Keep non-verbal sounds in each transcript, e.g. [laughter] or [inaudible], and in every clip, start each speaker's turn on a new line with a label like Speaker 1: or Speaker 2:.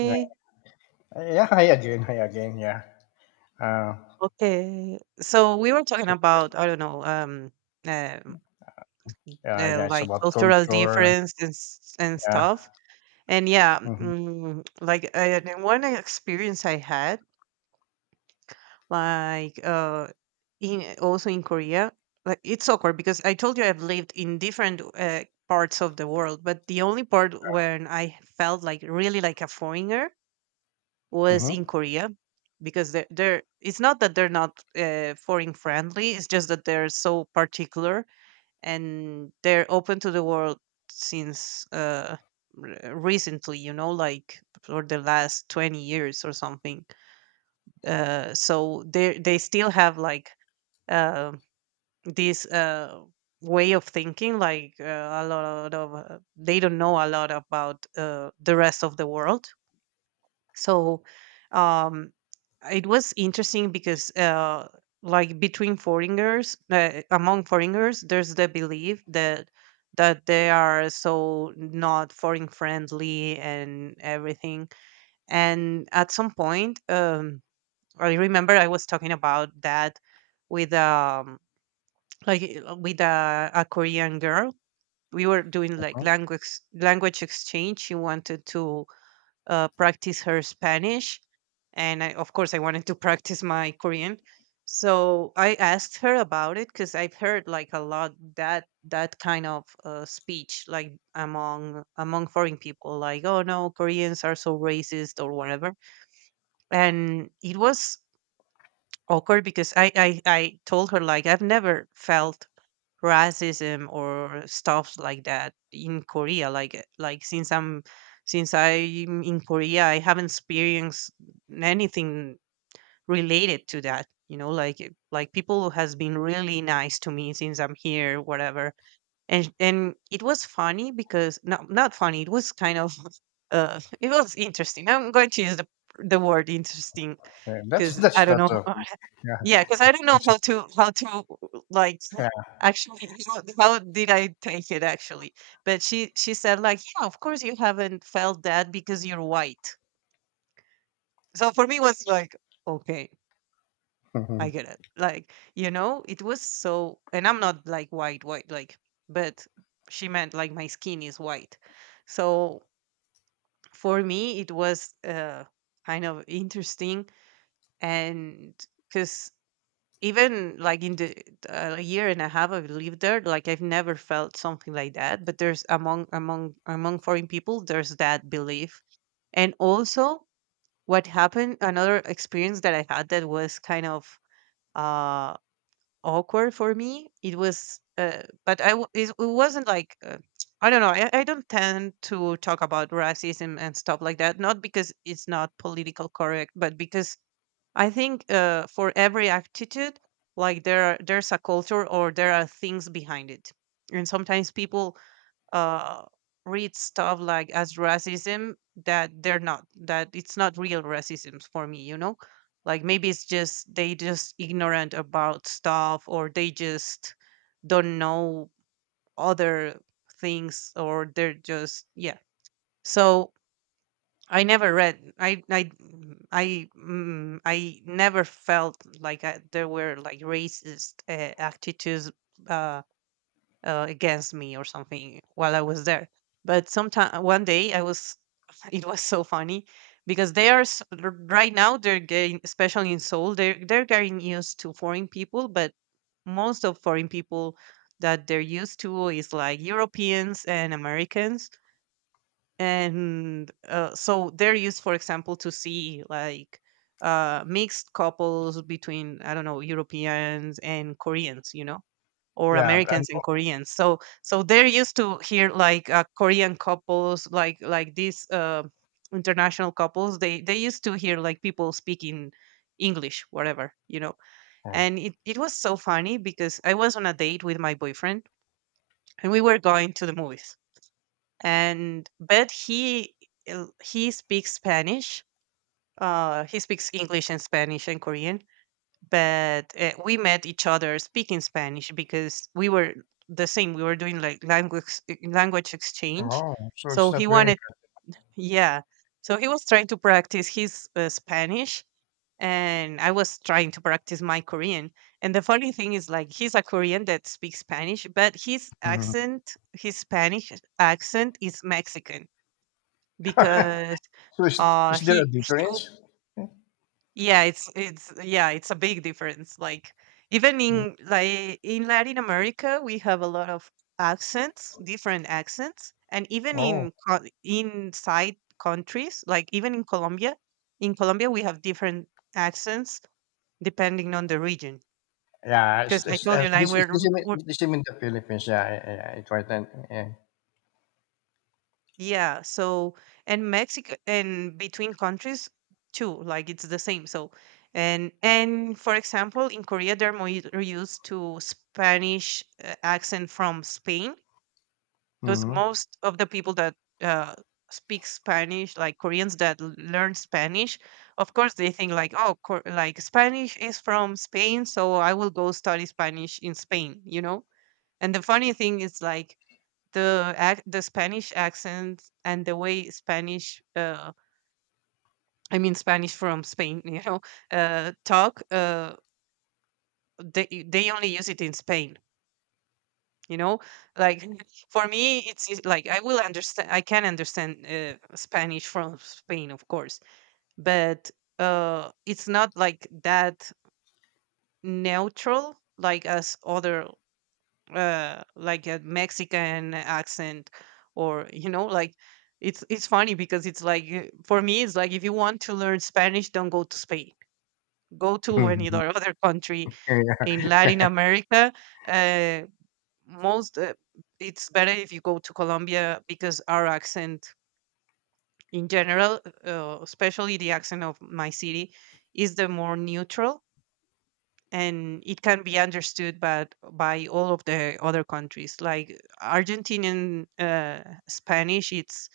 Speaker 1: Yeah, yeah. I again, I again. Yeah. Uh,
Speaker 2: Okay. So we were talking
Speaker 1: so,
Speaker 2: about, I don't know, um,
Speaker 1: yeah. It's
Speaker 2: like
Speaker 1: about
Speaker 2: cultural
Speaker 1: culture.
Speaker 2: difference and
Speaker 1: Yeah.
Speaker 2: stuff. And yeah,
Speaker 1: Mm-hmm.
Speaker 2: the one experience I had, like uh, in also in Korea, like it's awkward because I told you I've lived in different parts of the world, but the only part when I felt like really like a foreigner was in
Speaker 1: Mm-hmm.
Speaker 2: Korea because they're it's not that they're not foreign friendly. It's just that they're so particular, and they're open to the world since recently, like for the last 20 years or something. So they still have uh, this, way of thinking, a lot of, they don't know a lot about the rest of the world. So um it was interesting because like between foreigners, among foreigners, there's the belief that they are so not foreign friendly and everything. And at some point, I remember I was talking about that with, with a Korean girl. We were doing like
Speaker 1: Hmm.
Speaker 2: language exchange. She wanted to practice her Spanish, and I, of course, I wanted to [laughs] practice my Korean. So I asked her about it because I've heard like a lot that that kind of speech, like among foreign people, like, "Oh no, Koreans are so racist" or whatever. And it was awkward because I told her like I've never felt racism or stuff like that in Korea. Like since I'm in Korea, I haven't experienced anything related to that. You know, like like people has been really nice to me since I'm here, whatever. And it was funny because not funny. It was kind of [laughs] it was interesting. I'm going to use the word interesting
Speaker 1: Yeah, that's
Speaker 2: because
Speaker 1: that's
Speaker 2: I don't
Speaker 1: that's
Speaker 2: know.
Speaker 1: a yeah.
Speaker 2: Yeah, because I don't know
Speaker 1: it's-
Speaker 2: how to like,
Speaker 1: Yeah.
Speaker 2: actually, how did I take it, actually? But she said, like, "Yeah, of course you haven't felt that because you're white." So for me it was like, "Okay,
Speaker 1: Hmm.
Speaker 2: I get it." Like, you know, it was so, and I'm not like white white, like, but she meant like my skin is white. So for me it was kind of interesting. And because even like in the a year and a half I've lived there, like I've never felt something like that. But there's among foreign people, there's that belief. And also, what happened, another experience that I had that was kind of uh, awkward for me. It was, but it wasn't like, I don't know. I don't tend to talk about racism and stuff like that, not because it's not political correct, but because I think, for every attitude, like there's a culture, or there are things behind it, and sometimes people uh, read stuff like as racism, that they're not, that it's not real racism for me, you know. Like maybe it's just they just ignorant about stuff, or they just don't know other things, or they're just, yeah. So I never read. I never felt like, I, there were like racist attitudes uh, against me or something while I was there. But sometime, one day I was. [laughs] It was so funny because they are right now they're getting, especially in Seoul, they're getting used to foreign people, but most of foreign people that they're used to is like Europeans and Americans. And uh, so they're used, for example, to see like mixed couples between, I don't know, Europeans and Koreans, you know, or
Speaker 1: Yeah. And
Speaker 2: Americans and Koreans. So they're used to hear like Korean couples, like these international couples. They used to hear like people speaking English, whatever, you know.
Speaker 1: oh,
Speaker 2: And it was so funny because I was on a date with my boyfriend, and we were going to the movies. And but he uh, he speaks Spanish. He speaks English and Spanish and Korean. But we met each other speaking Spanish because we were the same. We were doing like language exchange.
Speaker 1: oh, so
Speaker 2: So
Speaker 1: it's
Speaker 2: he
Speaker 1: not very.
Speaker 2: wanted, yeah. So he was trying to practice his Spanish, and I was trying to practice my Korean. And the funny thing is, like, he's a Korean that speaks Spanish, but his
Speaker 1: Mhm.
Speaker 2: accent, his Spanish accent, is Mexican because
Speaker 1: [laughs] So is,
Speaker 2: uh
Speaker 1: is there a
Speaker 2: he, he w-
Speaker 1: difference?
Speaker 2: yeah, it's yeah, it's a big difference, like even
Speaker 1: Mm.
Speaker 2: in, like, in Latin America we have a lot of accents, different accents. And even
Speaker 1: Oh.
Speaker 2: in inside countries, like even in Colombia, in Colombia we have different accents depending on the region,
Speaker 1: Yeah,
Speaker 2: because I told you, like,
Speaker 1: this
Speaker 2: we're.
Speaker 1: is the same in the Philippines. Yeah, yeah, yeah, it's right. And, yeah.
Speaker 2: Yeah, so, and Mexico, and between countries too, like it's the same. So and for example, in Korea they're more used to Spanish accent from Spain, because
Speaker 1: Mm-hmm.
Speaker 2: most of the people that uh, speak Spanish, like Koreans that learn Spanish, of course they think like, oh, like Spanish is from Spain, so I will go study Spanish in Spain, you know. And the funny thing is like the Spanish accent and the way Spanish, I mean Spanish from Spain, [laughs] you know, talk. They only use it in Spain, you know. Like for me, it's like I will understand. I can understand Spanish from Spain, of course, but it's not like that neutral like as other, like a Mexican accent, or, you know, like, it's funny because it's like, for me, it's like, if you want to learn Spanish, don't go to Spain. Go to any other [laughs]
Speaker 1: [laughs]
Speaker 2: other country in
Speaker 1: Yeah. [laughs]
Speaker 2: Latin America. Uh, most It's better if you go to Colombia because our accent in general, especially the accent of my city, is the more neutral, and it can be understood by all of the other countries, like Argentinian, Spanish, it's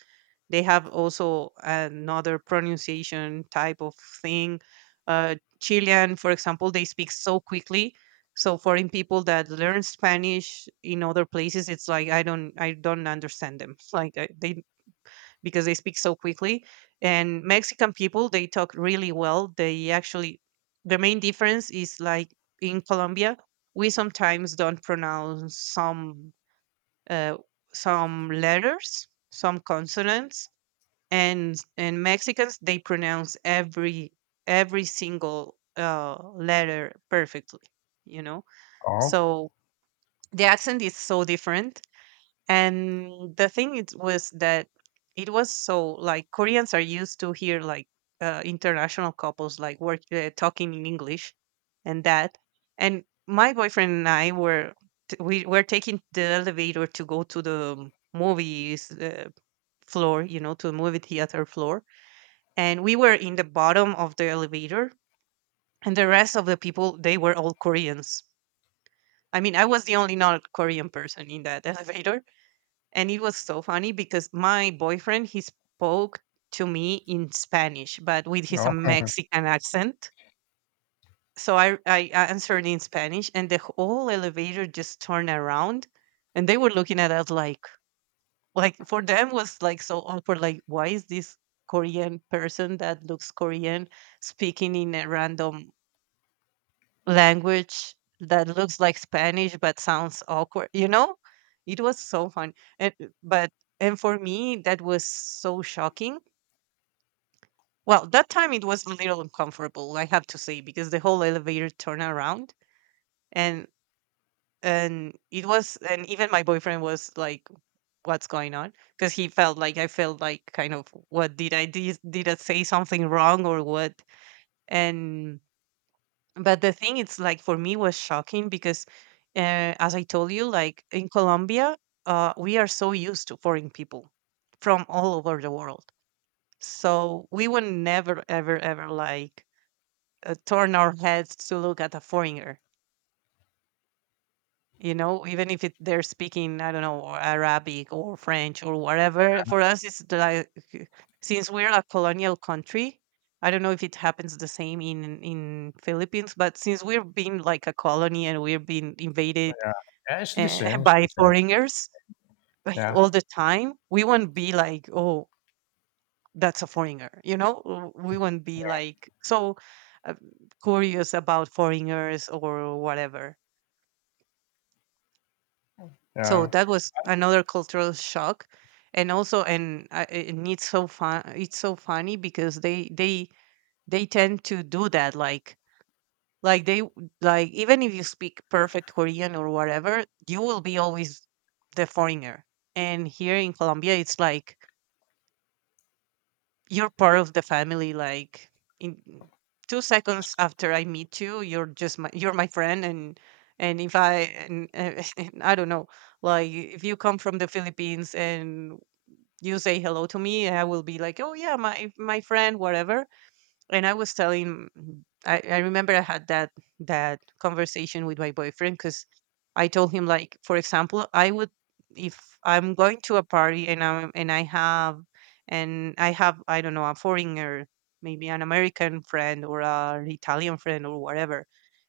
Speaker 2: they have also another pronunciation type of thing. uh, Chilean, for example, they speak so quickly. So foreign people that learn Spanish in other places, it's like, I don't understand them, [laughs] like, I, they, because they speak so quickly. And Mexican people, they talk really well. They actually, the main difference is like, in Colombia we sometimes don't pronounce some, uh, some letters, some consonants. And Mexicans, they pronounce every single letter perfectly, you know.
Speaker 1: Oh,
Speaker 2: So the accent is so different, and the thing it was that it was so, like, Koreans are used to hear like international couples like work talking in English. And that, and my boyfriend and I were, we were taking the elevator to go to the movies floor, you know, to the movie theater floor. And we were in the bottom of the elevator, and the rest of the people, they were all Koreans. I mean, I was the only not Korean person in that [laughs] elevator. And it was so funny because my boyfriend, he spoke to me in Spanish, but with his
Speaker 1: no.
Speaker 2: Mexican accent. So I answered in Spanish, and the whole elevator just turned around, and they were looking at us like for them was like so awkward. Like, why is this Korean person that looks Korean speaking in a random language that looks like Spanish but sounds awkward? You know, it was so fun. And uh, but and for me, that was so shocking. Well, that time it was a little uncomfortable, I have to say, because the whole elevator turned around, and and it was, and even my boyfriend was like, what's going on? Because he felt like, I felt like, kind of, what did I did I say something wrong or what, and but the thing it's like for me was shocking because, as I told you, like in Colombia, we are so used to foreign people from all over the world. So we would never ever ever, like, turn our heads to look at a foreigner. You know, even if it, they're speaking, I don't know, Arabic or French or whatever, for us, it's the, like, since we're a colonial country, I don't know if it happens the same in Philippines, but since we are being like a colony, and we're being invaded,
Speaker 1: Yeah. Yeah, it's the
Speaker 2: [laughs]
Speaker 1: same. It's
Speaker 2: by
Speaker 1: the same.
Speaker 2: foreigners, like,
Speaker 1: Yeah.
Speaker 2: all the time, we won't be like, oh, that's a foreigner, you know? We won't be
Speaker 1: Yeah.
Speaker 2: like so uh, curious about foreigners or whatever. So
Speaker 1: Um,
Speaker 2: that was another cultural shock. And it's so funny because they tend to do that, like like even if you speak perfect Korean or whatever, you will be always the foreigner. And here in Colombia, it's like you're part of the family, like in 2 seconds after I meet you, you're just my friend. And if I and, [laughs] And I don't know, like if you come from the Philippines and you say hello to me, I will be like, oh yeah, my friend, whatever. And I was telling, I remember I had that conversation with my boyfriend because I told him, like, for example, I would, if I'm going to a party, and I have I don't know, a foreigner, maybe an American friend or an Italian friend or whatever,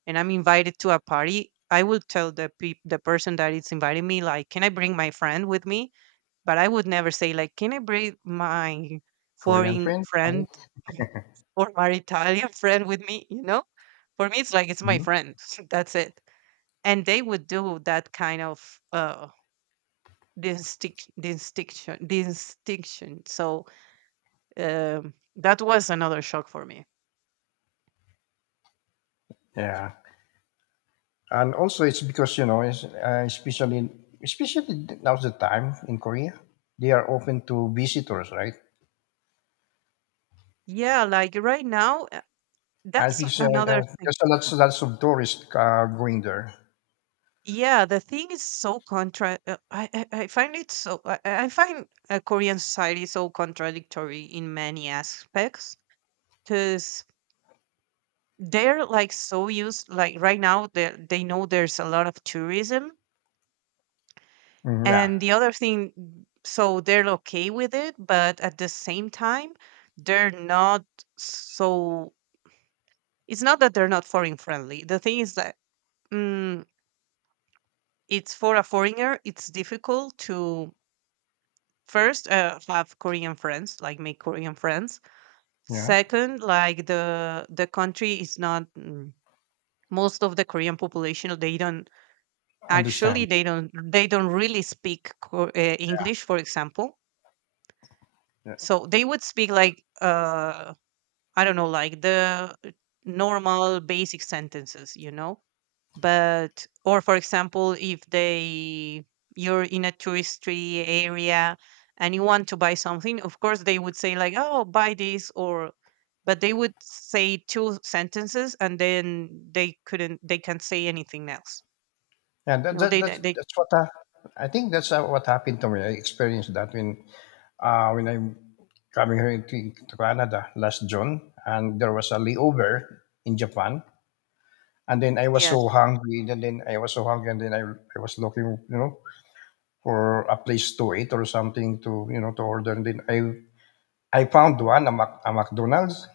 Speaker 2: and I'm invited to a party. I will tell the person that is inviting me, like, can I bring my friend with me? But I would never say, like, can I bring my
Speaker 1: Korean
Speaker 2: foreign
Speaker 1: friends. Only.
Speaker 2: friend or my Italian friend with me, you know? For me, it's like it's my
Speaker 1: Mhm.
Speaker 2: friend. [laughs] That's it. And they would do that kind of distinct, distinction, distinction. So that was another shock for me.
Speaker 1: Yeah. And also, it's because, especially now's the time in Korea, they are open to visitors, right?
Speaker 2: Yeah, like right now,
Speaker 1: And
Speaker 2: that's
Speaker 1: because
Speaker 2: another thing.
Speaker 1: there's a lots of tourists going there.
Speaker 2: Yeah, the thing is so contra. I find it so. I find Korean society so contradictory in many aspects. Because they're like so used, like right now they know there's a lot of tourism
Speaker 1: Mm, yeah.
Speaker 2: and the other thing, so they're okay with it, but at the same time, they're not. So it's not that they're not foreign friendly. The thing is that, mm, it's, for a foreigner it's difficult to, first, have Korean friends, like make Korean friends.
Speaker 1: Yeah.
Speaker 2: Second, like the country is not, most of the Korean population, they don't, actually
Speaker 1: Understand.
Speaker 2: they don't, they don't really speak English, for example.
Speaker 1: Yeah.
Speaker 2: So they would speak like, I don't know, like the normal basic sentences, you know. But or for example, if they, you're in a touristy area and you want to buy something, of course they would say like, oh, buy this. Or but they would say two sentences and then they can't say anything else,
Speaker 1: And
Speaker 2: you
Speaker 1: that,
Speaker 2: know.
Speaker 1: that,
Speaker 2: They
Speaker 1: that's
Speaker 2: don't- they
Speaker 1: that's what. I think that's what happened to me. I experienced that when I'm coming here to Canada last June, and there was a layover in Japan. And then I was
Speaker 2: Yes.
Speaker 1: so hungry, and then I was so hungry, and then I was looking, you know, for a place to eat or something to order. And then I found a McDonald's,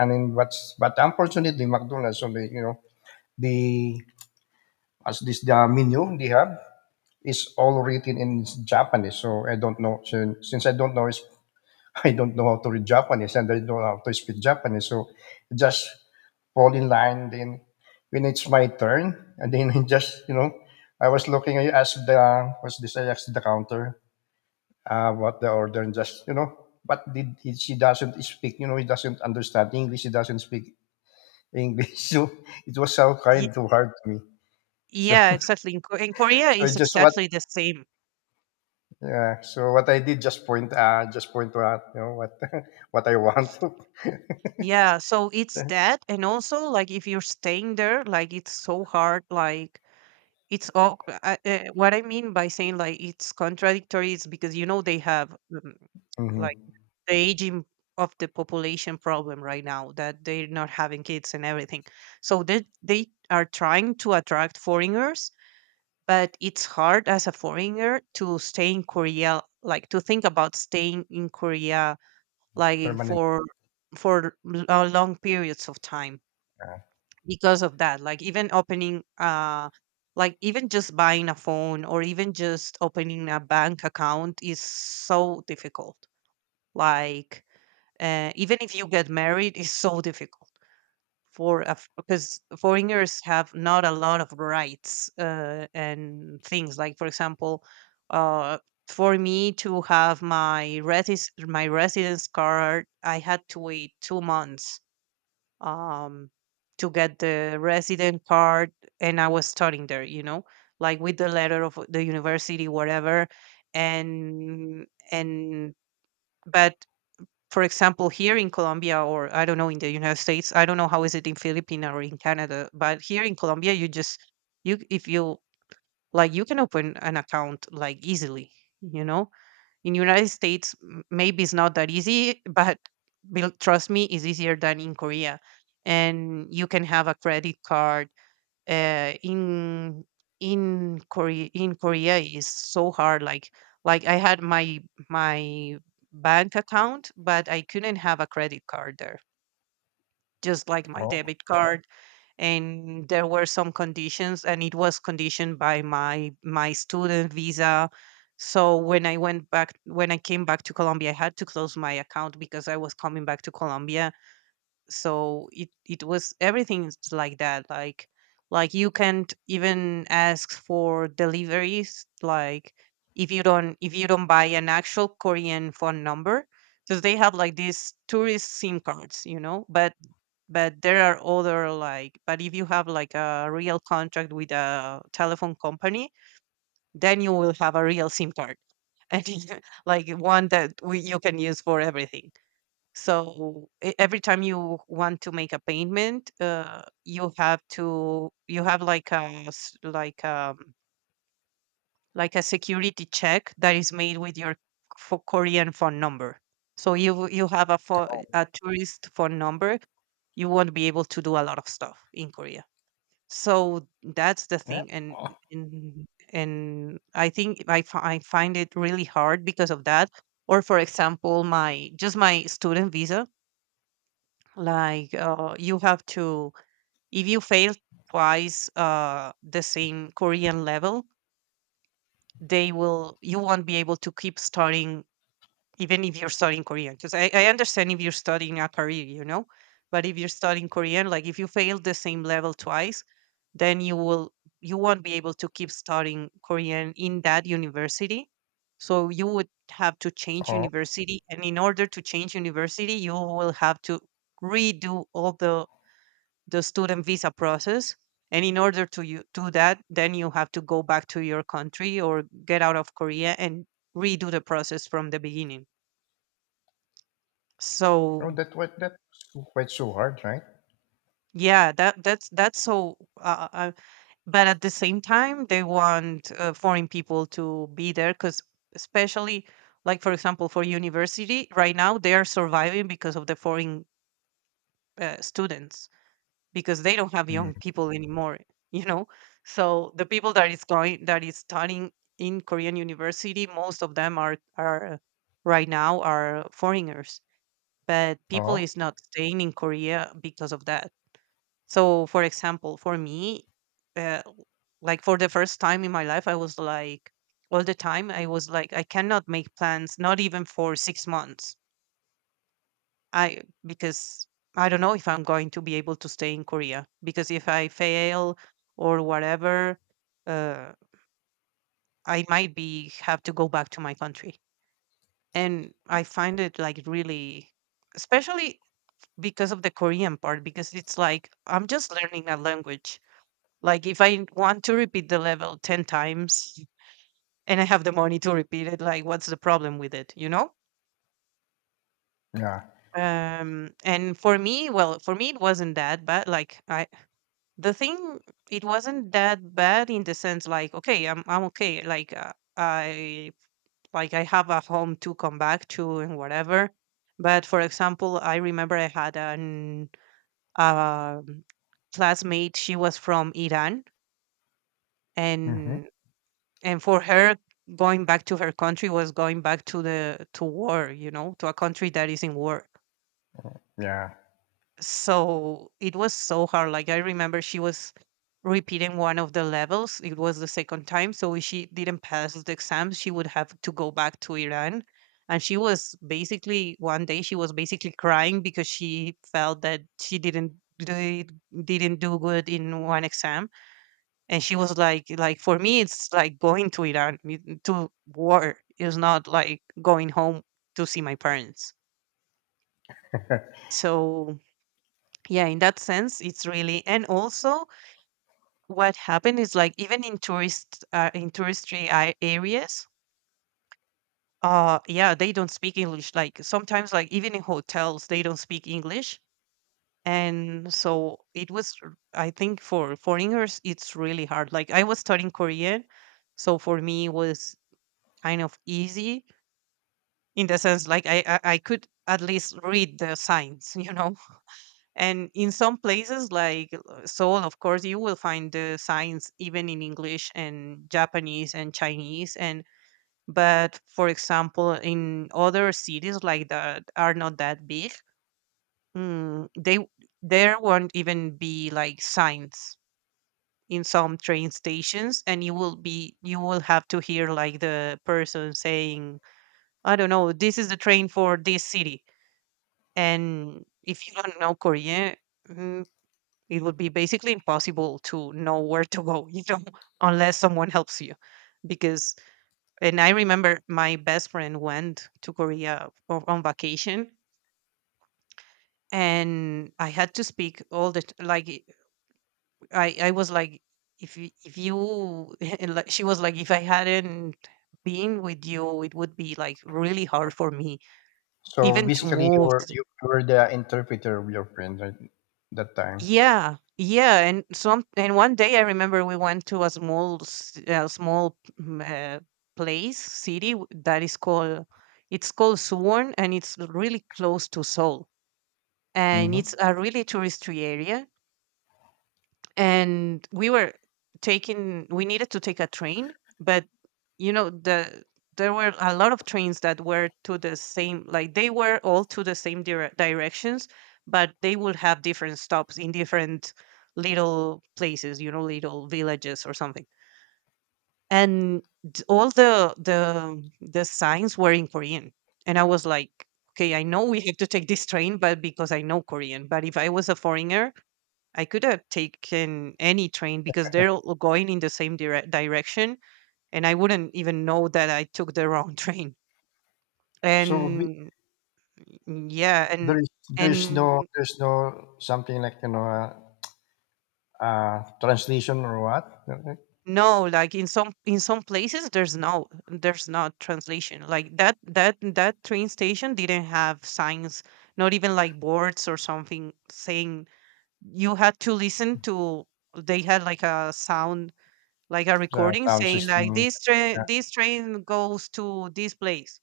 Speaker 1: and then but unfortunately McDonald's only, the as this the menu they have is all written in Japanese, so I don't know. Since I don't know [laughs] I don't know how to read Japanese and I don't know how to speak Japanese. So just fall in line. Then when it's my turn, and then [laughs] I I was looking, I asked the, what's this, I asked the counter what the order and but she doesn't speak, he doesn't understand English. He doesn't speak English. [laughs] So it was so kind too hard to me. So,
Speaker 2: Yeah,
Speaker 1: [laughs]
Speaker 2: exactly. In, in Korea,
Speaker 1: so I
Speaker 2: it's
Speaker 1: just what,
Speaker 2: exactly the same.
Speaker 1: yeah. So what I did, just point to out, what, [laughs] what I want to.
Speaker 2: Yeah, so it's
Speaker 1: [laughs]
Speaker 2: that, and also, like if you're staying there, like it's so hard. Like it's all, what I mean by saying like it's contradictory is because, you know, they have,
Speaker 1: Mhm.
Speaker 2: like the aging of the population problem right now that they're not having kids and everything. So they are trying to attract foreigners, but it's hard as a foreigner to stay in Korea, like to think about staying in Korea, like
Speaker 1: Permanent.
Speaker 2: for, for long periods of time, because of that. Like even opening, like even just buying a phone or even just opening a bank account is so difficult. Like, even if you get married is so difficult for a, because foreigners have not a lot of rights, and things, like for example, uh, for me to have my residence card, I had to wait 2 months, um, to get the resident card. And I was studying there, you know, like with the letter of the university, whatever. And and but for example, here in Colombia, or I don't know, in the United States, I don't know how is it in Philippines or in Canada, but here in Colombia, you just, you if you like, you can open an account like easily, you know. In United States, maybe it's not that easy, but trust me, it's easier than in Korea. And you can have a credit card, uh, in in Korea. In Korea is so hard. Like I had my bank account, but I couldn't have a credit card there. Just like my
Speaker 1: Oh,
Speaker 2: debit. Yeah. Card, and there were some conditions, and it was conditioned by my student visa. So when I went back, when I came back to Colombia, I had to close my account because I was coming back to Colombia. So it was everything's like that. Like you can't even ask for deliveries. Like if you don't buy an actual Korean phone number, because they have like these tourist SIM cards, you know, but there are other, like, but if you have like a real contract with a telephone company, then you will have a real SIM card. [laughs] And like one that you can use for everything. So every time you want to make a payment, you have to, you have like a like a security check that is made with your, for Korean phone number. So you have a phone, a tourist phone number, you won't be able to do a lot of stuff in Korea. So that's the
Speaker 1: yeah.
Speaker 2: thing,
Speaker 1: Oh,
Speaker 2: and, and I think I find it really hard because of that. Or for example, my just my student visa, like, you have to, if you fail twice the same Korean level, you won't be able to keep studying, even if you're studying Korean. Because I understand if you're studying a career, you know, but if you're studying Korean, like if you fail the same level twice, then you won't be able to keep studying Korean in that university. So you would have to change
Speaker 1: oh.
Speaker 2: university. And in order to change university, you will have to redo all the student visa process. And in order to you, do that, then you have to go back to your country or get out of Korea and redo the process from the beginning.
Speaker 1: Oh,
Speaker 2: So
Speaker 1: that was quite so hard, right?
Speaker 2: yeah, that's that's so. But at the same time, they want foreign people to be there because, especially, like for example, for university right now, they are surviving because of the foreign students. Because they don't have
Speaker 1: Mm.
Speaker 2: young people anymore, you know. So the people that is going, that is studying in Korean university, most of them are right now are foreigners. But people
Speaker 1: Oh.
Speaker 2: is not staying in Korea because of that. So for example, for me, uh, like for the first time in my life, I was like, all the time I was like, I cannot make plans, not even for 6 months. I, because I don't know if I'm going to be able to stay in Korea, because if I fail or whatever, uh, I might be have to go back to my country. And I find it like really, especially because of the Korean part, because it's like I'm just learning a language. Like if I want to repeat the level 10 times and I have the money to repeat it, like what's the problem with it, you know?
Speaker 1: Yeah.
Speaker 2: And for me, well, for me, it wasn't that bad. Like i the thing it wasn't that bad in the sense like, okay, I'm okay, like, I have a home to come back to and whatever. But for example, I remember I had an, um classmate, she was from Iran.
Speaker 1: Mm-hmm.
Speaker 2: And and for her, going back to her country was going back to the, to war, you know, to a country that is in war.
Speaker 1: Yeah.
Speaker 2: So it was so hard. Like I remember she was repeating one of the levels, it was the second time, so if she didn't pass the exam, she would have to go back to Iran. And she was basically one day, she was basically crying because she felt that she didn't do it, didn't do good in one exam. And she was like, for me it's like going to Iran, to war, it's not like going home to see my parents. So yeah, in that sense, it's really. And also what happened is, like, even in tourist, in touristy areas, yeah, they don't speak English. Like sometimes, like even in hotels they don't speak English. And so it was I think for foreigners it's really hard. Like I was studying Korean, so for me it was kind of easy, in the sense like I could at least read the signs [laughs] you know. And in some places, like, Seoul, of course you will find the signs even in English and Japanese and Chinese and, but for example in other cities, like that are not that big, they there won't even be like signs in some train stations, and you will be, you will have to hear like the person saying, I don't know, this is the train for this city. And if you don't know Korean, mm, it would be basically impossible to know where to go, you know. [laughs] Unless someone helps you. Because and I remember my best friend went to Korea on vacation, and I had to speak all the. Like, I was like, if you [laughs] and like, she was like, if I hadn't been with you, it would be like really hard for me
Speaker 1: So
Speaker 2: even to
Speaker 1: basically,
Speaker 2: move.
Speaker 1: you were the interpreter of your friend, right, that time.
Speaker 2: Yeah, yeah, and one day I remember we went to a small small, uh, place, city, that is called, it's called Suwon, and it's really close to Seoul, and it's
Speaker 1: Mm-hmm.
Speaker 2: a really touristy area. And we were taking we needed to take a train, but you know, there were a lot of trains that were to the same, like they were all to the same directions, but they would have different stops in different little places, you know, little villages or something. And all the signs were in Korean, and I was like, okay, I know we have to take this train, but because I know Korean, but if I was a foreigner, I could have taken any train because they're all going in the same direction, and I wouldn't even know that I took the wrong [laughs] train.
Speaker 1: So be-
Speaker 2: And yeah,
Speaker 1: there
Speaker 2: and
Speaker 1: is there's no
Speaker 2: and
Speaker 1: something like, translation or what. Okay.
Speaker 2: no, like in some, in some places there's no, there's not translation. Like, that train station didn't have signs, not even like boards or something saying, you had to listen to. They had like a sound, like a
Speaker 1: The
Speaker 2: recording
Speaker 1: sound
Speaker 2: saying like,
Speaker 1: system.
Speaker 2: this
Speaker 1: Yeah.
Speaker 2: train, this train goes to this place.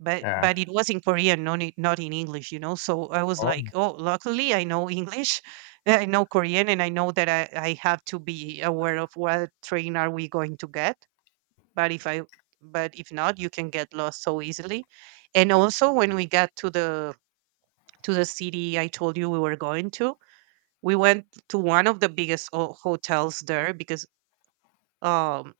Speaker 2: but
Speaker 1: Yeah.
Speaker 2: but it was in Korean, not in, not in English, you know. So I was
Speaker 1: Oh,
Speaker 2: like, oh, luckily I know English [laughs] I know Korean, and I know that I have to be aware of what train are we going to get. but if i but if not, you can get lost so easily. And also when we got to the, to the city I told you we were going to, we went to one of the biggest hotels there, because um,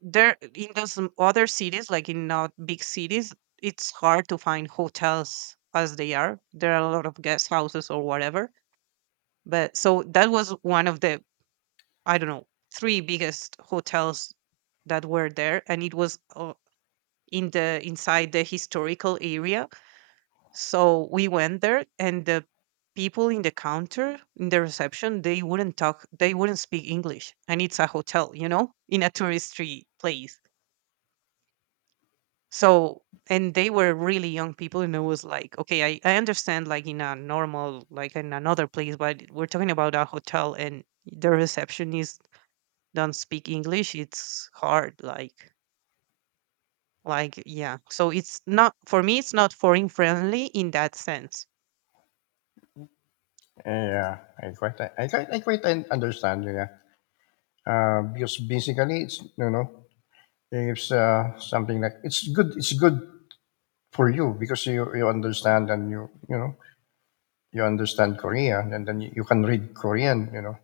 Speaker 2: there in those other cities, like in not big cities, it's hard to find hotels as they are, there are a lot of guest houses or whatever. But so that was one of the, I don't know, three biggest hotels that were there. And it was in the, inside the historical area. So we went there, and the people in the counter, in the reception, they wouldn't talk, they wouldn't speak English. And it's a hotel, you know, in a touristy place. So, and they were really young people, and it was like, okay, I understand like in a normal, like in another place, but we're talking about a hotel, and the receptionist don't speak English. It's hard, like, yeah, so it's not, for me it's not foreign friendly in that sense.
Speaker 1: yeah. I quite understand you. Yeah. Because basically it's you know It's something like it's good. It's good for you because you understand and you understand Korean and then you can read Korean.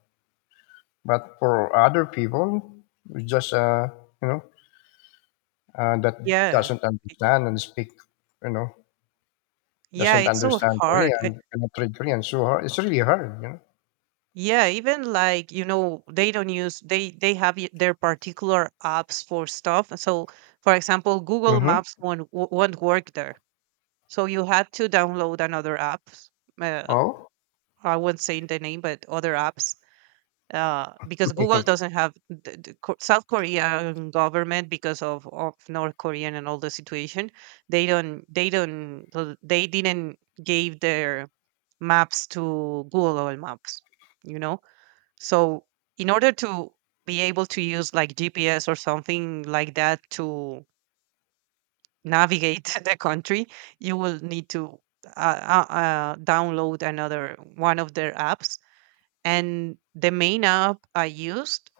Speaker 1: But for other people, it's just you know that
Speaker 2: Yeah,
Speaker 1: doesn't
Speaker 2: it-
Speaker 1: understand and speak, you know
Speaker 2: yeah,
Speaker 1: doesn't
Speaker 2: it's so
Speaker 1: understand
Speaker 2: hard.
Speaker 1: Korean, cannot read Korean. So hard. It's really hard. You know.
Speaker 2: Yeah, even like, you know, they don't use, they have their particular apps for stuff. So for example, Google
Speaker 1: Mm-hmm.
Speaker 2: Maps won't work there. So you had to download another app. Uh,
Speaker 1: Oh.
Speaker 2: I won't say the name, but other apps. Because Google
Speaker 1: [laughs]
Speaker 2: doesn't have the South Korean government, because of North Korean and all the situation, they don't, they didn't give their maps to Google Maps, you know. So in order to be able to use like GPS or something like that to navigate [laughs] the country, you will need to download another one of their apps. And the main app I used,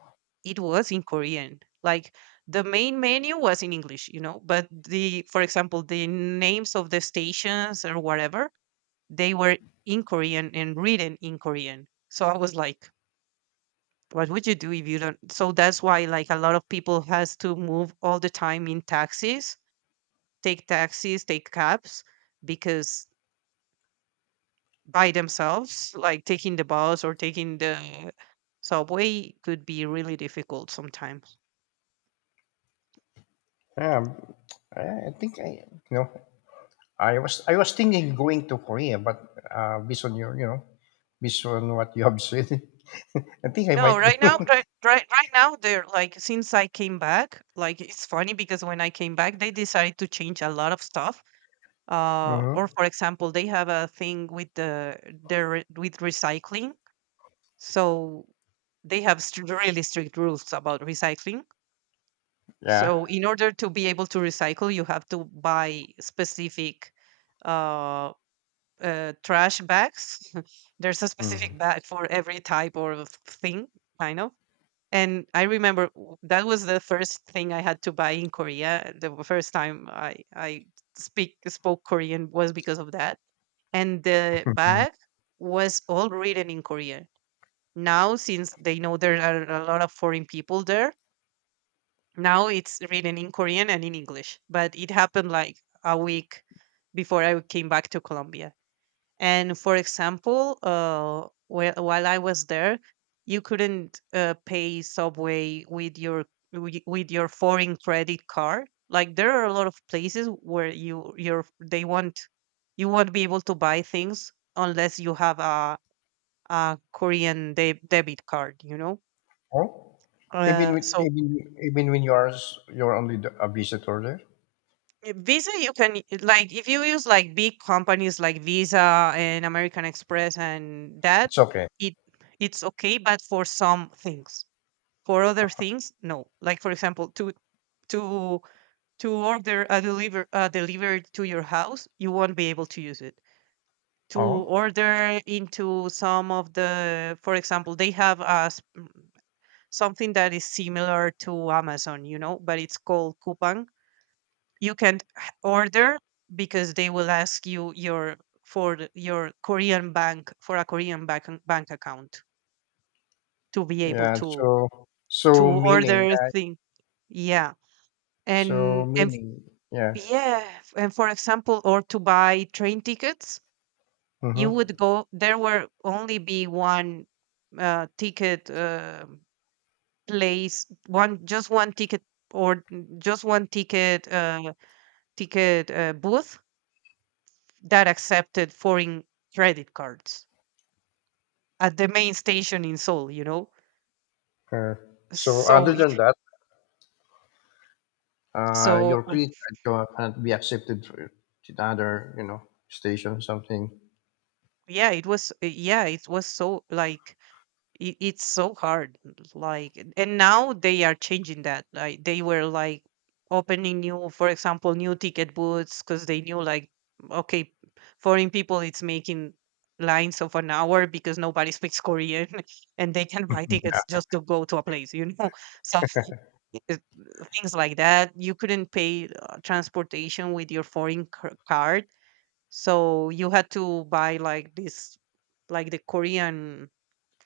Speaker 2: it was in Korean. Like the main menu was in English, you know, but the, for example, the names of the stations or whatever, they were in Korean and written in Korean. So I was like, what would you do if you don't? So that's why like a lot of people has to move all the time in taxis, take taxis, take cabs, because by themselves, like taking the bus or taking the subway could be really difficult sometimes.
Speaker 1: Yeah. I think I you know I was thinking going to Korea, but based on your, based on what you have said, [laughs] I think I
Speaker 2: No,
Speaker 1: might.
Speaker 2: right now, right, right, right now, they're like, since I came back, like it's funny, because when I came back, they decided to change a lot of stuff.
Speaker 1: [laughs]
Speaker 2: Or
Speaker 1: Hmm.
Speaker 2: for example, they have a thing with the, with recycling. So they have str really strict rules about recycling.
Speaker 1: Yeah.
Speaker 2: So in order to be able to recycle, you have to buy specific uh, trash bags. [laughs] There's a specific bag for every type of thing, kind of. And I remember that was the first thing I had to buy in Korea. The first time I speak spoke Korean was because of that. And the
Speaker 1: Mm-hmm.
Speaker 2: bag was all written in Korean. Now, since they know there are a lot of foreign people there, now it's written in Korean and in English, but it happened like a week before I came back to Colombia. And for example, while I was there, you couldn't pay Subway with your with your foreign credit card. Like, there are a lot of places where you your they want, you won't be able to buy things unless you have a Korean debit card. You know,
Speaker 1: [laughs] Oh, even with
Speaker 2: so,
Speaker 1: even even when you're only a visitor there,
Speaker 2: eh, Visa, you can like if you use like big companies like Visa and American Express and that,
Speaker 1: it's okay.
Speaker 2: it it's okay, but for some things. For other things, no. Like for example, to to order a delivered to your house, you won't be able to use it. To
Speaker 1: Oh,
Speaker 2: order into some of the, for example, they have a, something that is similar to Amazon, you know, but it's called coupon. You can't h- order, because they will ask you your, your Korean bank, for a Korean bank account to be able
Speaker 1: yeah.
Speaker 2: to
Speaker 1: So
Speaker 2: to
Speaker 1: so
Speaker 2: order thing. Yeah, and and
Speaker 1: meaning, yeah.
Speaker 2: yeah, and for example, or to buy train tickets, you
Speaker 1: Mm-hmm.
Speaker 2: would go. There were only be one ticket place, one just one ticket, just one ticket, booth that accepted foreign credit cards at the main station in Seoul, you know.
Speaker 1: Uh, so
Speaker 2: So
Speaker 1: other than that,
Speaker 2: so,
Speaker 1: your creed cannot be accepted to the other, station, something.
Speaker 2: yeah, it was, yeah, it was so like, it's so hard, like. And now they are changing that. Like they were like opening new, for example, new ticket booths, cuz they knew like, okay, foreign people, it's making lines of an hour because nobody speaks Korean, [laughs] and they can buy
Speaker 1: [laughs]
Speaker 2: tickets just to go to a place, you know. [laughs] So it- things like that. You couldn't pay transportation with your foreign card. So you had to buy like this, like the Korean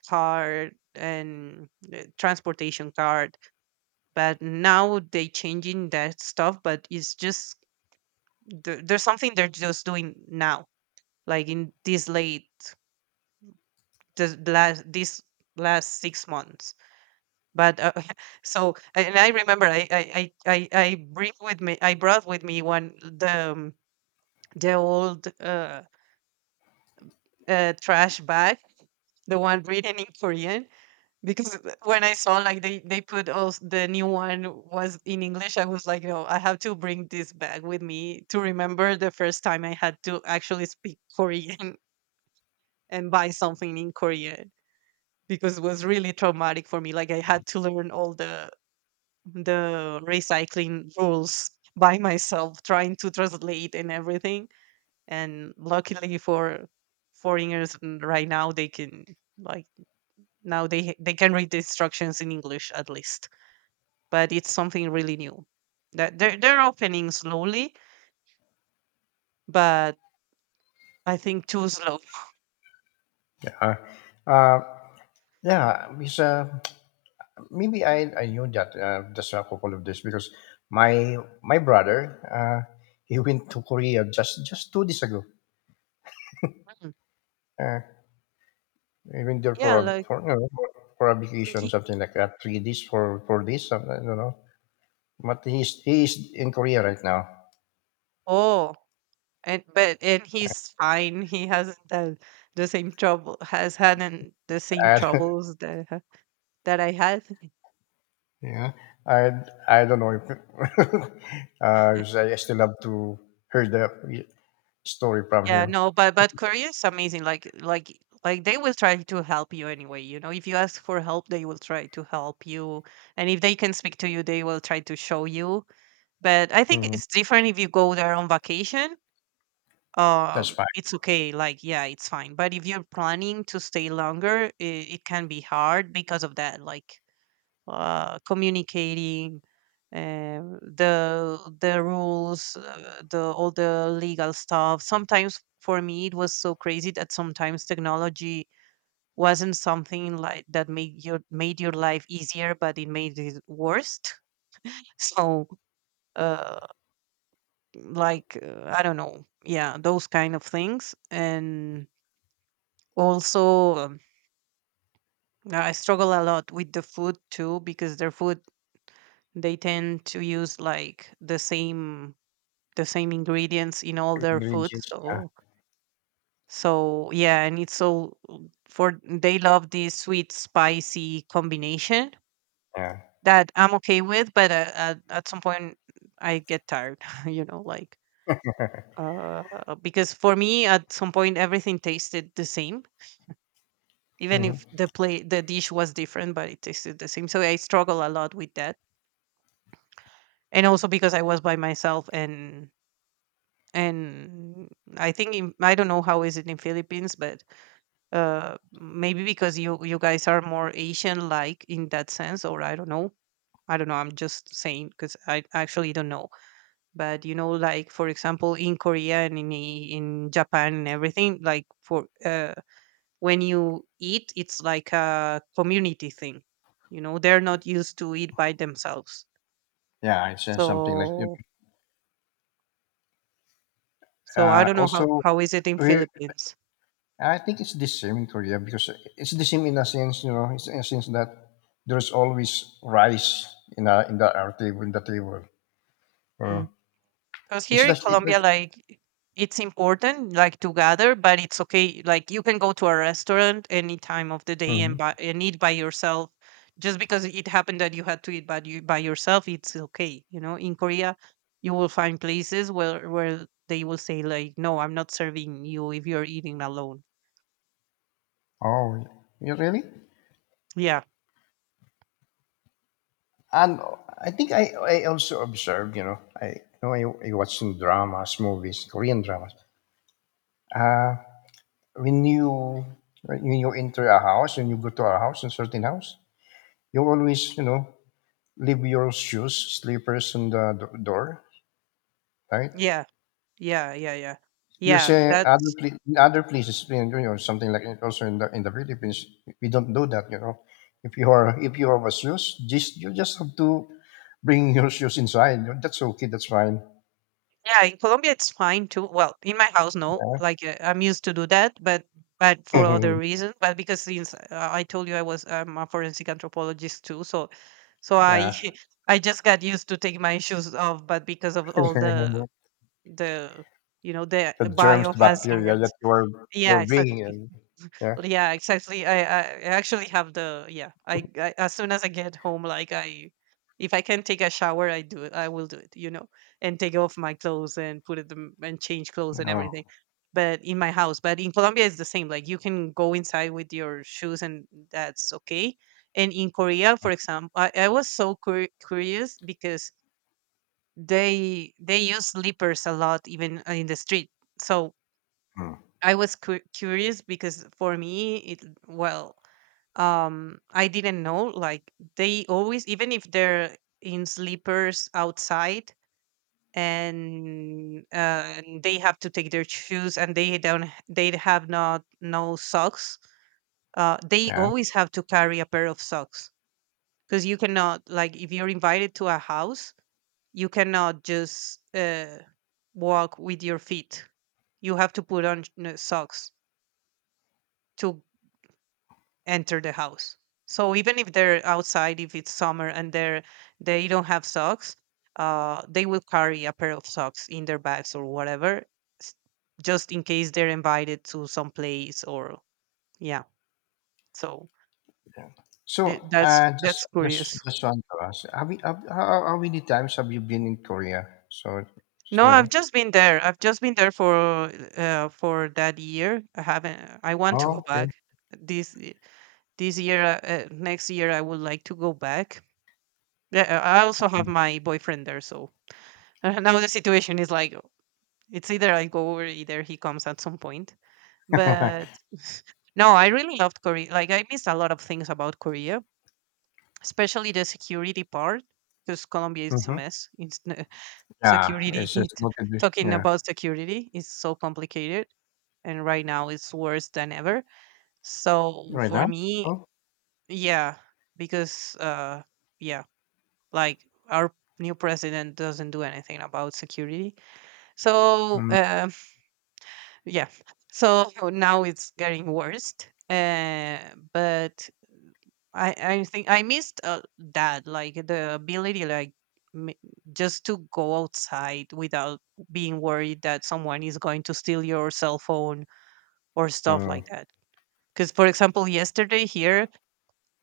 Speaker 2: card and transportation card. But now they changing that stuff, but it's just, there, there's something they're just doing now, like in this late, this last, this last 6 months. But [laughs] so, and I remember I bring with me I brought with me one, the old trash bag, the one written in Korean, because [laughs] when I saw like they put also the new one, was in English, I was like, no, I have to bring this bag with me to remember the first time I had to actually speak Korean [laughs] and buy something in Korean, because it was really traumatic for me. Like, I had to learn all the recycling rules [laughs] by myself trying to translate and everything. And luckily for foreigners, right now they can, like, now they can read the instructions in English, at least. But it's something really new that they're opening slowly, but I think too slow.
Speaker 1: Uh, uh, yeah, because maybe I knew that, just a couple of days because my my brother he went to Korea just 2 days ago.
Speaker 2: Mm.
Speaker 1: Uh, he went there for
Speaker 2: Yeah,
Speaker 1: a
Speaker 2: like
Speaker 1: for, you know, for a vacation,
Speaker 2: he-
Speaker 1: something like that, 3 days for this, something, I don't know. But he's in Korea right now,
Speaker 2: oh, and he's fine, he hasn't had the same trouble, has had and the same
Speaker 1: and [laughs]
Speaker 2: troubles that I had.
Speaker 1: yeah, I I don't know if [laughs] uh, I still have to hear the story from
Speaker 2: Yeah,
Speaker 1: him.
Speaker 2: no, but Korea is amazing. Like they will try to help you anyway. You know, if you ask for help, they will try to help you, and if they can speak to you, they will try to show you. But I think
Speaker 1: Mhm.
Speaker 2: it's different if you go there on vacation.
Speaker 1: That's fine.
Speaker 2: It's okay. Like, yeah, it's fine. But if you're planning to stay longer, it can be hard because of that. Like, communicating, the rules, the all the legal stuff. Sometimes for me it was so crazy that sometimes technology wasn't something like that made your, made your life easier, but it made it worse. [laughs] So, uh, like, I don't know, yeah, those kind of things. And also, I struggle a lot with the food too, because their food, they tend to use like the same, the same ingredients in all their food.
Speaker 1: Ingredients, yeah.
Speaker 2: So yeah, and it's all for they love this sweet spicy combination
Speaker 1: Yeah.
Speaker 2: that I'm okay with, but at some point I get tired, [laughs] like uh because for me at some point everything tasted the same, even
Speaker 1: Mhm.
Speaker 2: if the dish was different, but it tasted the same. So I struggle a lot with that. And also because I was by myself. And I think I don't know how is it in Philippines, but maybe because you guys are more Asian like in that sense, or I don't know. I'm just saying because I actually don't know. But like, for example, in Korea and in Japan and everything, like for when you eat, it's like a community thing. They're not used to eat by themselves.
Speaker 1: Yeah, I sense something like,
Speaker 2: so so I don't know how
Speaker 1: also,
Speaker 2: how is it in
Speaker 1: we,
Speaker 2: Philippines.
Speaker 1: I think it's the same in Korea because it's the same in a sense, it's in a sense that there's always rice in a, in the our table in the table. Uh,
Speaker 2: Because
Speaker 1: it's
Speaker 2: here in
Speaker 1: just it
Speaker 2: Colombia,
Speaker 1: just,
Speaker 2: like, it's important like to gather, but it's okay. Like, you can go to a restaurant any time of the day and
Speaker 1: Mhm.
Speaker 2: buy and eat by yourself. Just because it happened that you had to eat by yourself, it's okay. You know, in Korea, you will find places where they will say like, "No, I'm not serving you if you're eating alone."
Speaker 1: Oh, yeah. You really?
Speaker 2: Yeah,
Speaker 1: And I think I also observed, I you know I watch some dramas, movies, Korean dramas. Uh, when you when you enter a house, when you go to a house, a certain house, you always, leave your shoes, slippers on the door, right?
Speaker 2: yeah, yeah, yeah, yeah,
Speaker 1: You
Speaker 2: yeah.
Speaker 1: say
Speaker 2: That's.
Speaker 1: in other places, something like it also in the Philippines, we don't do that. If you are if you have a shoes, just you just have to bring [laughs] your shoes inside. That's okay. That's fine.
Speaker 2: Yeah, in Colombia it's fine too. Well, in my house, no. Like I'm used to do that, but for
Speaker 1: Yeah,
Speaker 2: other
Speaker 1: [laughs]
Speaker 2: reasons. But because since I told you I'm a forensic anthropologist too, so so I
Speaker 1: yeah.
Speaker 2: [laughs] I just got used to take my shoes off. But because of all
Speaker 1: [laughs]
Speaker 2: the the
Speaker 1: The germs, the bacteria that
Speaker 2: biohazards. Yeah,
Speaker 1: you're bringing
Speaker 2: exactly.
Speaker 1: in. Yeah.
Speaker 2: Yeah, exactly. I I actually have the. Yeah, I as soon as I get home, like I, if I can take a shower, I do it, I will do it, and take off my clothes and put it them and change clothes and everything.
Speaker 1: Oh.
Speaker 2: But in my house, but in Colombia, it's the same. Like, you can go inside with your shoes, and that's okay. And in Korea, for example, I was so curious because they use slippers a lot, even in the street. So
Speaker 1: Mm.
Speaker 2: I was curious because for me it. Well, I didn't know. Like, they always, even if they're in sleepers outside, and they have to take their shoes and they don't, they have not no socks. They
Speaker 1: Yeah.
Speaker 2: always have to carry a pair of socks, because you cannot, like, if you're invited to a house, you cannot just walk with your feet. You have to put on socks to enter the house. So even if they're outside, if it's summer and they're, they don't have socks, they will carry a pair of socks in their bags or whatever, s- just in case they're invited to some place, or yeah. So
Speaker 1: Yeah. So,
Speaker 2: that's curious.
Speaker 1: just want to ask, how many times have you been in Korea? So, just
Speaker 2: No,
Speaker 1: you
Speaker 2: I've
Speaker 1: know.
Speaker 2: just been there. I've just been there for that year. I haven't. I want to
Speaker 1: Oh,
Speaker 2: go
Speaker 1: okay.
Speaker 2: back this y- this year. Next year, I would like to go back. Yeah, I also have my boyfriend there, so [laughs] and now the situation is like it's either I go or either he comes at some point.
Speaker 1: Mm-hmm.
Speaker 2: But [laughs] no, I really loved Korea. Like, I missed a lot of things about Korea, especially the security part, because Colombia is a
Speaker 1: [laughs]
Speaker 2: mess. [laughs]
Speaker 1: Yeah,
Speaker 2: Security.
Speaker 1: it's just not a
Speaker 2: [laughs] Talking
Speaker 1: yeah.
Speaker 2: about security is so complicated, and right now it's worse than ever. So
Speaker 1: Right
Speaker 2: for
Speaker 1: now?
Speaker 2: me,
Speaker 1: Oh.
Speaker 2: yeah, because yeah, like, our new president doesn't do anything about security. So.
Speaker 1: Mm,
Speaker 2: Yeah. So now it's getting worse. Uh, but I think I missed that, like the ability, like m- just to go outside without being worried that someone is going to steal your cell phone or stuff
Speaker 1: mm.
Speaker 2: like that. Because, for example, yesterday here,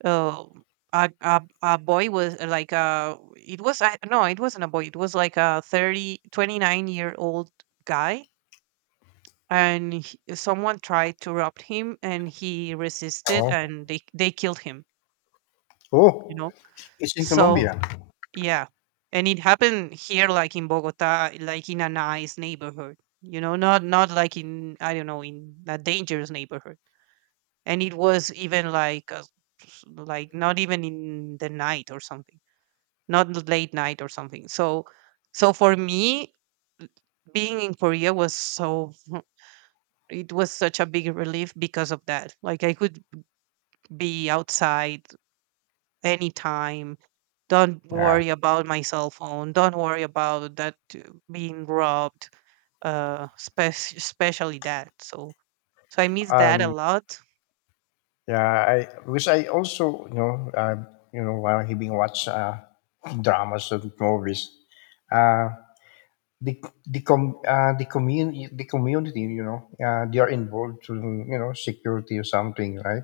Speaker 2: uh, a boy was like, it was, I, no, it wasn't a boy. It was like a 30, 29 year old guy, and someone tried to rob him, and he resisted,
Speaker 1: Oh.
Speaker 2: and they killed him. You
Speaker 1: Oh,
Speaker 2: know,
Speaker 1: it's in
Speaker 2: so
Speaker 1: Colombia.
Speaker 2: yeah. And it happened here, like in Bogota, like in a nice neighborhood, you know, not like in, I don't know, in a dangerous neighborhood. And it was even like like not even in the night or something, not late night or something. So so for me, being in Korea was so it was such a big relief because of that. Like, I could be outside anytime. Don't
Speaker 1: Yeah.
Speaker 2: worry about my cell phone. Don't worry about that, being robbed. Especially that. So so I miss that a
Speaker 1: Um.
Speaker 2: lot.
Speaker 1: Yeah. I because I also, while having watched, dramas and movies. Uh, the the community, they are involved to, security or something, right?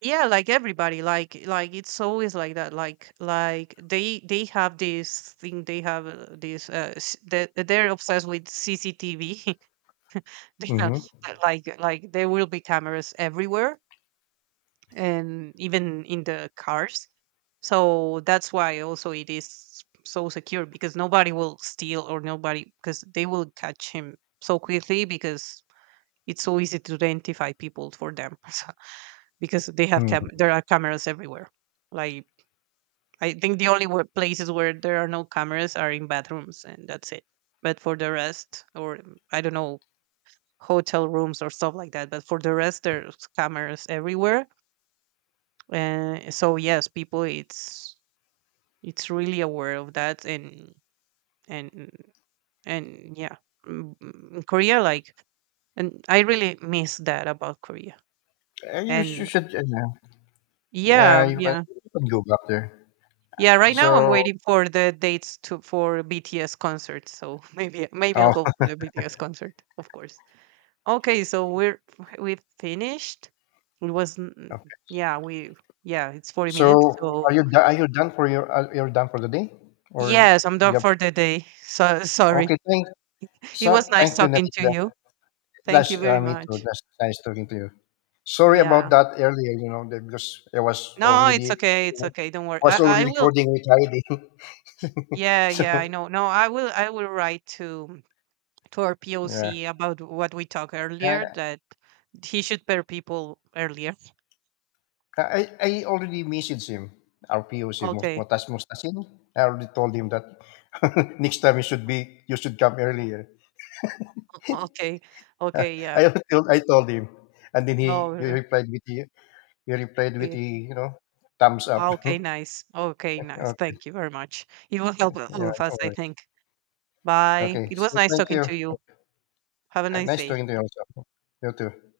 Speaker 2: Yeah, like, everybody, like, it's always like that. Like, they have this thing. They have this. They're obsessed with CCTV. [laughs] They are,
Speaker 1: Mm-hmm.
Speaker 2: like there will be cameras everywhere, and even in the cars. So that's why also it is so secure, because nobody will steal, or nobody, because they will catch him so quickly, because it's so easy to identify people for them. [laughs] Because they have
Speaker 1: Hmm.
Speaker 2: there are cameras everywhere. Like, I think the only places where there are no cameras are in bathrooms, and that's it. But for the rest, or I don't know, hotel rooms or stuff like that. But for the rest, there's cameras everywhere. And so yes, people, it's really aware of that, and and yeah, Korea, like, and I really miss that about Korea.
Speaker 1: You
Speaker 2: And
Speaker 1: should, yeah.
Speaker 2: yeah,
Speaker 1: Yeah, you can,
Speaker 2: yeah,
Speaker 1: go back there.
Speaker 2: yeah, right now I'm
Speaker 1: So,
Speaker 2: waiting for the dates to for BTS concerts, so [laughs] maybe, maybe I'll
Speaker 1: oh,
Speaker 2: go for the BTS concert, of course. Okay, so we finished. it was
Speaker 1: [laughs]
Speaker 2: n-
Speaker 1: okay,
Speaker 2: yeah, we, yeah, it's 40
Speaker 1: so
Speaker 2: minutes, so
Speaker 1: are you done for your you're done for the day, or
Speaker 2: yes, I'm done
Speaker 1: yep.
Speaker 2: for the day, so sorry.
Speaker 1: Okay,
Speaker 2: [laughs] It
Speaker 1: so
Speaker 2: was
Speaker 1: thank
Speaker 2: nice
Speaker 1: you,
Speaker 2: talking to
Speaker 1: Nalita.
Speaker 2: you. Thank
Speaker 1: That's
Speaker 2: you very
Speaker 1: me too.
Speaker 2: much.
Speaker 1: That's nice talking to you. Sorry
Speaker 2: We
Speaker 1: about
Speaker 2: are
Speaker 1: that earlier, that because I was
Speaker 2: No,
Speaker 1: already,
Speaker 2: it's okay.
Speaker 1: you
Speaker 2: It's
Speaker 1: know,
Speaker 2: okay. Don't worry. I, I will.
Speaker 1: recording with Heidi.
Speaker 2: Yeah,
Speaker 1: [laughs] So,
Speaker 2: yeah, I know. No, I will. I will write to our
Speaker 1: yeah,
Speaker 2: POC about what we talked
Speaker 1: I,
Speaker 2: earlier, that he should pair people earlier.
Speaker 1: I already messaged him. Our RPO si
Speaker 2: Okay.
Speaker 1: Mutas Mustasin. I already told him that [laughs] next time you should come earlier.
Speaker 2: Okay. Okay. Yeah.
Speaker 1: I [laughs] told I told him, and then
Speaker 2: Oh.
Speaker 1: he replied with the he replied with
Speaker 2: Yeah.
Speaker 1: the, you know thumbs up.
Speaker 2: Okay.
Speaker 1: [laughs]
Speaker 2: Nice. Okay. Nice.
Speaker 1: Okay,
Speaker 2: Thank you very much. It will help
Speaker 1: yeah,
Speaker 2: all of us,
Speaker 1: no
Speaker 2: I
Speaker 1: worries.
Speaker 2: think. Bye.
Speaker 1: Okay,
Speaker 2: It was
Speaker 1: so
Speaker 2: nice
Speaker 1: thank
Speaker 2: talking
Speaker 1: you.
Speaker 2: to you. Have a
Speaker 1: ね、ナ
Speaker 2: nice
Speaker 1: イストー
Speaker 2: day.
Speaker 1: インだよ、さあ、You too.